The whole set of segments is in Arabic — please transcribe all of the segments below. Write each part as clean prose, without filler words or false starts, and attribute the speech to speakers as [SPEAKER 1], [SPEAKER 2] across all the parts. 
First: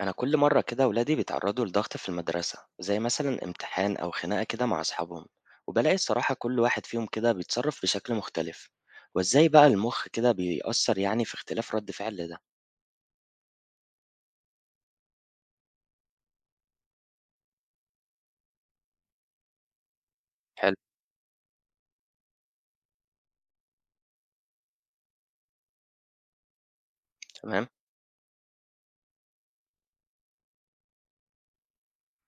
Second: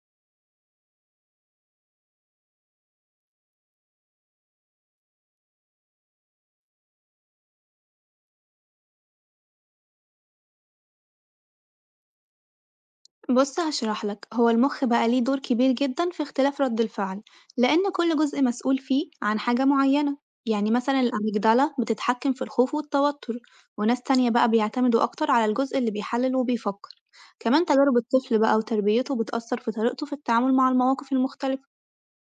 [SPEAKER 1] أنا كل مرة كده ولادي بيتعرضوا لضغط في المدرسة زي مثلا امتحان أو خناقة كده مع أصحابهم، وبلاقي الصراحة كل واحد فيهم كده بيتصرف بشكل مختلف. وإزاي بقى المخ كده بيأثر يعني في اختلاف رد فعل ده؟
[SPEAKER 2] بص هشرح لك هو المخ بقى ليه دور كبير جدا في اختلاف رد الفعل، لأن كل جزء مسؤول فيه عن حاجة معينة. يعني
[SPEAKER 1] حلو.
[SPEAKER 2] مثلا الأميجدالة بتتحكم في الخوف والتوتر، وناس تانية بقى بيعتمدوا أكتر على الجزء اللي بيحلل وبيفكر. كمان
[SPEAKER 1] تمام.
[SPEAKER 2] تجارب الطفل بقى وتربيته بتأثر في طريقته في التعامل مع المواقف المختلفة.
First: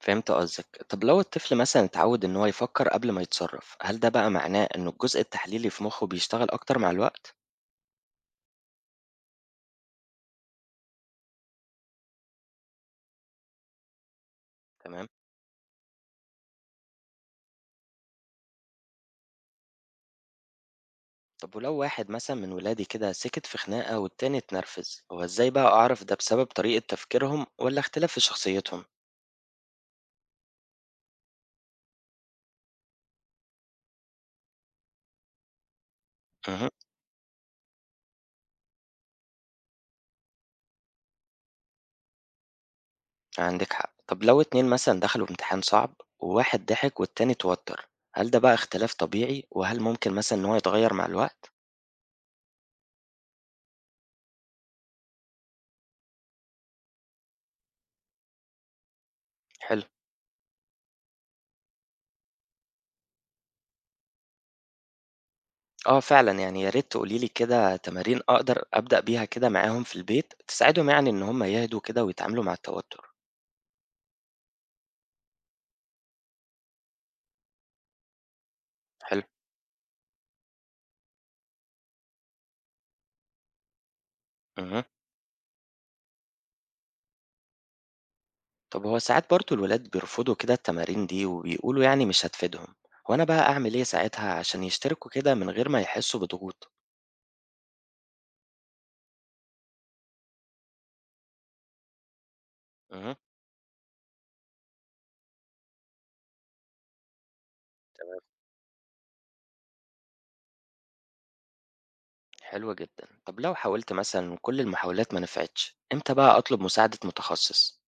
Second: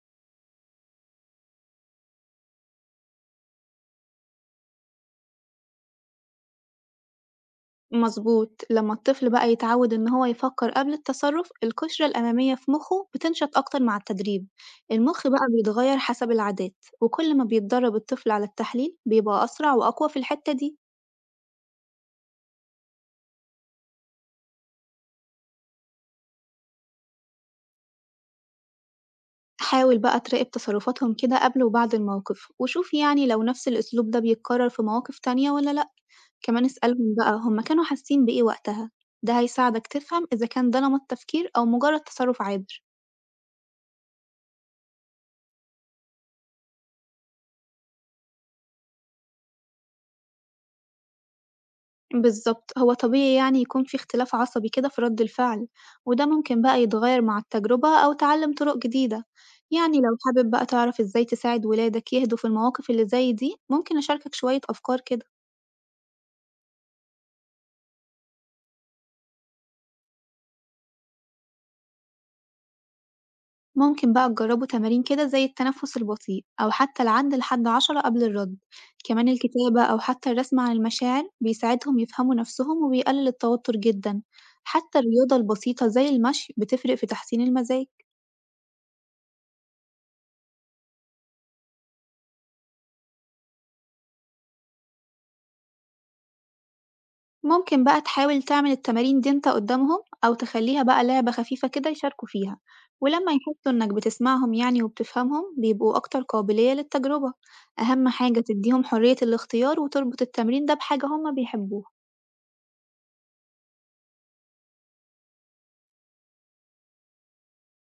[SPEAKER 1] فهمت قصدك. طب لو الطفل مثلا اتعود إن هو يفكر قبل ما يتصرف، هل ده بقى معناه إن الجزء التحليلي في مخه بيشتغل أكتر مع الوقت؟
[SPEAKER 2] مظبوط، لمّا الطفل بقى يتعود إن هو يفكر قبل التصرُّف، القشرة الأمامية في مُخّه بتنشط أكتر مع التدريب،
[SPEAKER 1] تمام.
[SPEAKER 2] المُخ بقى بيتغيّر حسب العادات، وكل ما بيتدرّب الطفل على التحليل بيبقى أسرع وأقوى في الحتّة دي.
[SPEAKER 1] طب ولو واحد مثلا من ولادي كده سكت في خناقة والتاني اتنرفز، هو إزاي بقى أعرف ده بسبب طريقة تفكيرهم ولا اختلاف في شخصيتهم؟
[SPEAKER 2] حاول بقى تراقب تصرُّفاتهم كده قبل وبعد الموقف، وشوف يعني لو نفس الأسلوب ده بيتكرر في مواقف تانية والّا لأ، كمان
[SPEAKER 1] مهم.
[SPEAKER 2] اسألهم بقى هُم كانوا حاسين بإيه وقتها، ده هيساعدك تفهم إذا كان ده نمط تفكير أو مجرد تصرُّف عابر.
[SPEAKER 1] عندِك حق. طب لو 2 مثلًا دخلوا امتحان صعب وواحد ضحك والتاني اتوتر، هل ده بقى اختلاف طبيعي، وهل ممكن مثلًا إن هو يتغيّر مع الوقت؟
[SPEAKER 2] بالضبط، هو طبيعي يعني يكون في اختلاف عصبي كده في رَد الفعل، وده ممكن بقى يتغيّر مع التجربة أو تعلُّم طرق جديدة.
[SPEAKER 1] حلو.
[SPEAKER 2] يعني لو حابب بقى تعرف إزاي تساعد ولادك يهدوا في المواقف اللي زي دي، ممكن أشاركك شوية أفكار كده.
[SPEAKER 1] آه فعلًا، يعني يا ريت تقولي لي كده تمارين أقدر أبدأ بيها كده معاهم في البيت، تساعدهم يعني إن هم يهدوا كده ويتعاملوا مع التوتر.
[SPEAKER 2] ممكن بقى تجرّبوا تمارين كده زي التنفُّس البطيء أو حتى العد لحد 10 قبل الرَد،
[SPEAKER 1] حلو.
[SPEAKER 2] كمان الكتابة أو حتى الرسم عن المشاعر بيساعدهم يفهموا نَفْسهم وبيقلل التوتُّر جدًا،
[SPEAKER 1] اهم.
[SPEAKER 2] حتى الرياضة البسيطة زي المشي بتفرق في تحسين المزاج.
[SPEAKER 1] طب هو ساعات برضه الولاد بيرفضوا كده التمارين دي وبيقولوا يعني مش هتفيدهم، هو أنا بقى أعمل إيه ساعتها عشان يشتركوا كده من غير ما يحسوا بضغوط؟
[SPEAKER 2] ممكن بقى تحاول تعمل التمارين دي انت قدامهم، أو تخليها بقى لعبة خفيفة كده يشاركوا فيها.
[SPEAKER 1] اهم.
[SPEAKER 2] ولما يحسوا إنك بتسمعهم يعني وبتفهمهم بيبقوا أكتر قابلية للتجربة. أهم حاجة تديهم حرية الاختيار وتربط التمرين ده بحاجة هما بيحبوها.
[SPEAKER 1] حلو جدا. طب لو حاولت مثلا كل المحاولات ما نفعتش، امتى بقى اطلب مساعدة متخصص؟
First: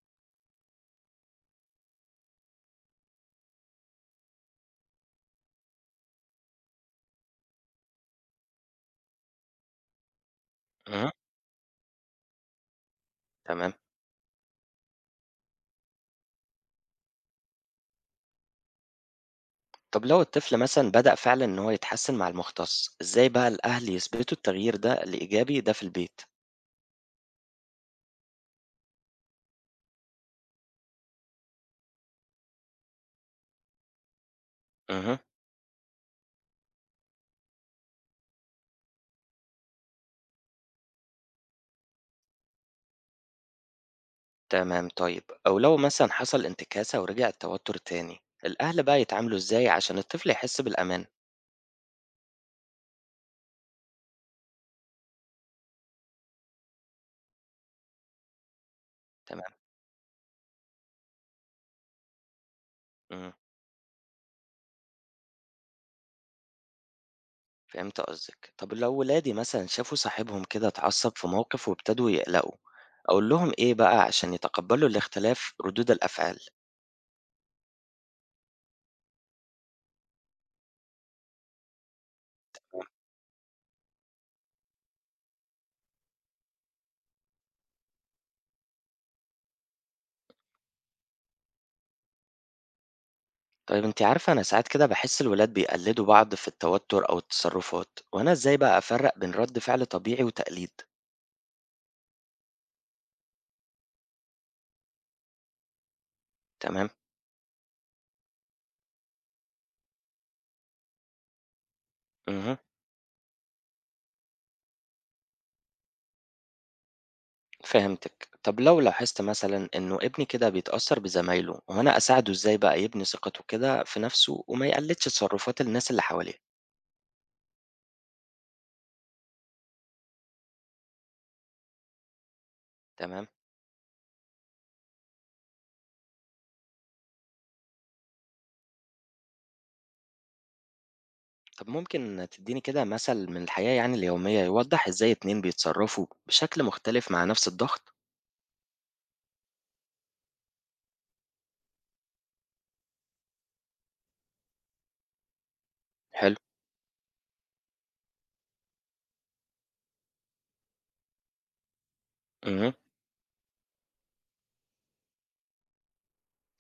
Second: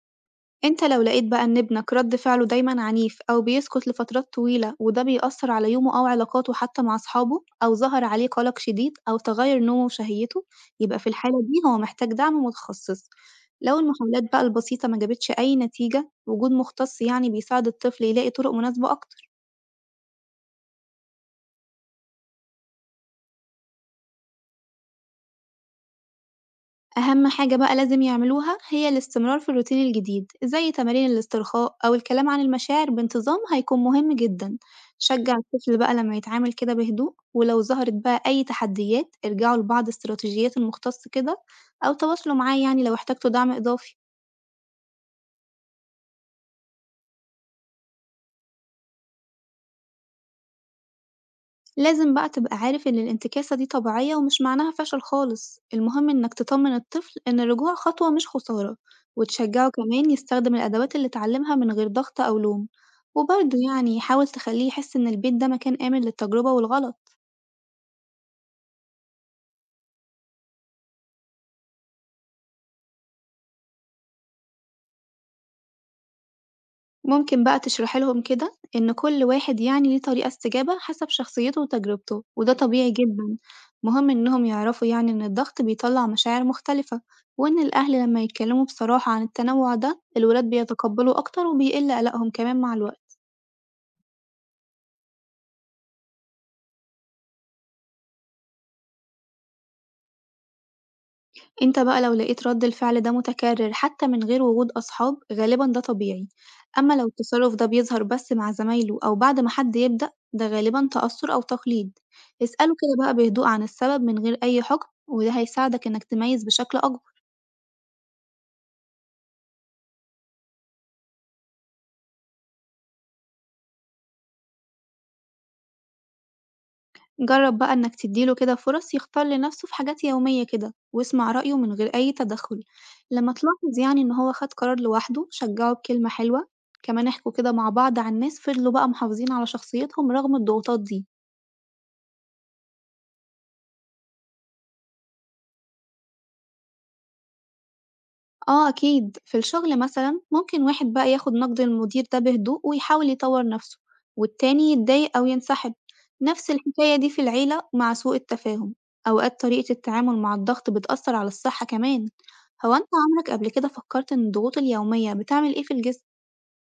[SPEAKER 2] أنت لو لقيت بقى إن ابنك رد فعله دايمًا عنيف أو بيسكت لفترات طويلة وده بيأثر على يومه أو علاقاته حتى مع أصحابه أو ظهر عليه قلق شديد أو تغير نومه وشهيته، يبقى في
[SPEAKER 1] امم.
[SPEAKER 2] الحالة دي هو محتاج دعم متخصص.
[SPEAKER 1] تمام.
[SPEAKER 2] لو المحاولات بقى البسيطة ما جابتش أي نتيجة، وجود مختص يعني بيساعد الطفل يلاقي طرق مناسبة أكتر.
[SPEAKER 1] طب لو الطفل مثلا بدأ فعلا ان هو يتحسن مع المختص، ازاي بقى الاهل يثبتوا التغيير ده الايجابي ده في البيت؟
[SPEAKER 2] أهم حاجة بقى لازم يعملوها هي الاستمرار في الروتين الجديد، زي تمارين الاسترخاء أو الكلام عن المشاعر بانتظام هيكون مهم جدا.
[SPEAKER 1] امم.
[SPEAKER 2] شجع الطفل بقى لما يتعامل كده بهدوء، ولو ظهرت بقى أي تحديات ارجعوا لبعض استراتيجيات المختص كده، أو تواصلوا معاه يعني لو احتجتوا دعم إضافي.
[SPEAKER 1] تمام. طيب او لو مثلا حصل انتكاسة ورجع التوتر تاني، الاهل بقى يتعاملوا ازاي عشان الطفل يحس بالامان؟
[SPEAKER 2] لازم بقى تبقى عارف إن الانتكاسة دي طبيعية ومش معناها فشل خالص، المهم إنك تطمن الطفل إن الرجوع خطوة مش خسارة،
[SPEAKER 1] تمام.
[SPEAKER 2] وتشجعه كمان يستخدم الأدوات اللي اتعلمها من غير ضغط أو لوم.
[SPEAKER 1] مم.
[SPEAKER 2] وبرضه يعني حاول تخليه يحس إن البيت ده مكان آمن للتجربة والغلط.
[SPEAKER 1] فهمت قصدك. طب لو ولادي مثلا شافوا صاحبهم كده اتعصب في موقف وابتدوا يقلقوا، اقول لهم ايه بقى عشان يتقبلوا الاختلاف ردود الافعال؟
[SPEAKER 2] ممكن بقى تشرحي لهم كده إن كل واحد يعني ليه طريقة استجابة حسب شخصيته وتجربته وده طبيعي جدا. مهم إنهم يعرفوا يعني إن الضغط بيطلع مشاعر مختلفة، وإن الأهل لما يتكلموا بصراحة عن التنوع ده الولاد بيتقبلوا أكتر وبيقل قلقهم كمان مع الوقت.
[SPEAKER 1] طيب انت عارفة، انا ساعات كده بحس الولاد بيقلدوا بعض في التوتر او التصرفات، وانا ازاي بقى افرق بين رد فعل طبيعي وتقليد؟
[SPEAKER 2] أنت بقى لو لقيت رد الفعل ده متكرر حتى من غير وجود أصحاب غالبًا ده طبيعي،
[SPEAKER 1] تمام.
[SPEAKER 2] أما لو التصرف ده بيظهر بس مع زمايله أو بعد ما حد يبدأ ده غالبًا تأثر أو تقليد،
[SPEAKER 1] امم.
[SPEAKER 2] اسأله كده بقى بهدوء عن السبب من غير أي حكم وده هيساعدك إنك تميز بشكل أكبر.
[SPEAKER 1] فهمتك. طب لو لاحظت مثلا انه ابني كده بيتأثر بزمايله، وانا اساعده ازاي بقى يبني ثقته كده في نفسه وما يقلدش تصرفات الناس اللي حواليه؟
[SPEAKER 2] جرب بقى إنك تديله كده فرص يختار لنفسه في حاجات يومية كده واسمع رأيه من غير أي تدخل.
[SPEAKER 1] تمام.
[SPEAKER 2] لما تلاحظ يعني إن هو خد قرار لوحده شجعه بكلمة حلوة، كمان احكوا كده مع بعض عن ناس فضلوا بقى محافظين على شخصيتهم رغم الضغوطات دي.
[SPEAKER 1] طب ممكن تديني كده مثل من الحياة يعني اليومية يوضح إزاي اتنين بيتصرفوا بشكل مختلف مع نفس الضغط؟
[SPEAKER 2] آه أكيد، في الشغل مثلا ممكن واحد بقى ياخد نقد المدير ده بهدوء ويحاول يطور نفسه، والتاني يتضايق أو ينسحب.
[SPEAKER 1] حلو.
[SPEAKER 2] نفس الحكاية دي في العيلة مع سوء التفاهم. أوقات طريقة التعامل مع الضغط بتأثر على الصحة كمان.
[SPEAKER 1] اهم.
[SPEAKER 2] هو أنت عمرك قبل كده فكرت إن الضغوط اليومية بتعمل إيه في الجسم؟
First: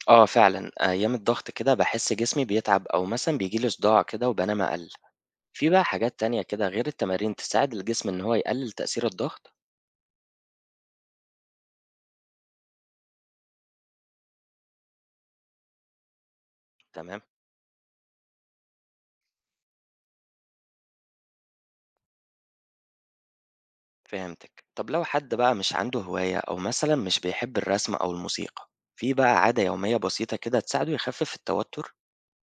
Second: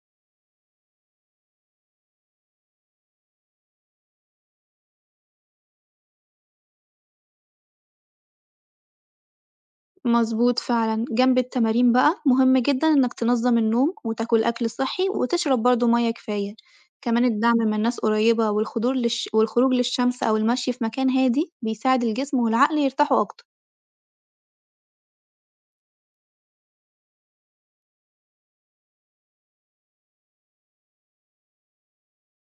[SPEAKER 1] آه فعلًا، أيام الضغط كده باحس جسمي بيتعب أو مثلًا بيجي لي صداع كده وبنام أقل. في بقى حاجات تانية كده غير التمارين تساعد الجسم إن هو يقلل تأثير الضغط؟
[SPEAKER 2] مضبوط فعلًا، جنب التمارين بقى مهم جدًا إنك تنظّم النوم وتاكل أكل صحّي وتشرب برضه مَيّة كفاية،
[SPEAKER 1] تمام.
[SPEAKER 2] كمان الدعم من ناس قريّبة والخضور للش والخروج للشمس أو المشي في مكان هادي بيساعد الجسم والعقل يرتاحوا أكتر.
[SPEAKER 1] فهمتك. طب لو حد بقى مش عنده هواية أو مثلًا مش بيحب الرسم أو الموسيقى، في بقى عادة يومية بسيطة كده تساعده يخفف التوتر؟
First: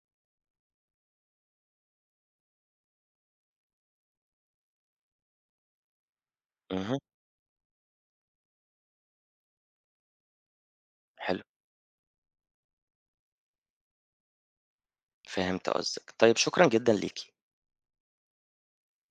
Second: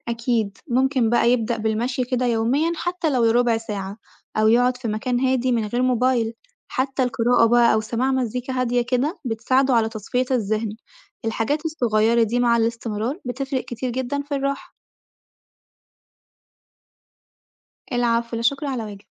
[SPEAKER 2] أكيد، ممكن بقى يبدأ بالمشي كده يوميًا حتى لو لربع ساعة، أو يقعد في مكان هادي من غير موبايل،
[SPEAKER 1] اهم.
[SPEAKER 2] حتى القراءة بقى أو سماع مزيكا هادية كده بتساعده على تصفية الذهن.
[SPEAKER 1] حلو.
[SPEAKER 2] الحاجات الصغيرة دي مع الاستمرار بتفرق كتير جدًا في الراحة.
[SPEAKER 1] فهمت قصدك. طيب شكرًا جدًا ليكِ.
[SPEAKER 2] العفو، لا شكر على واجب.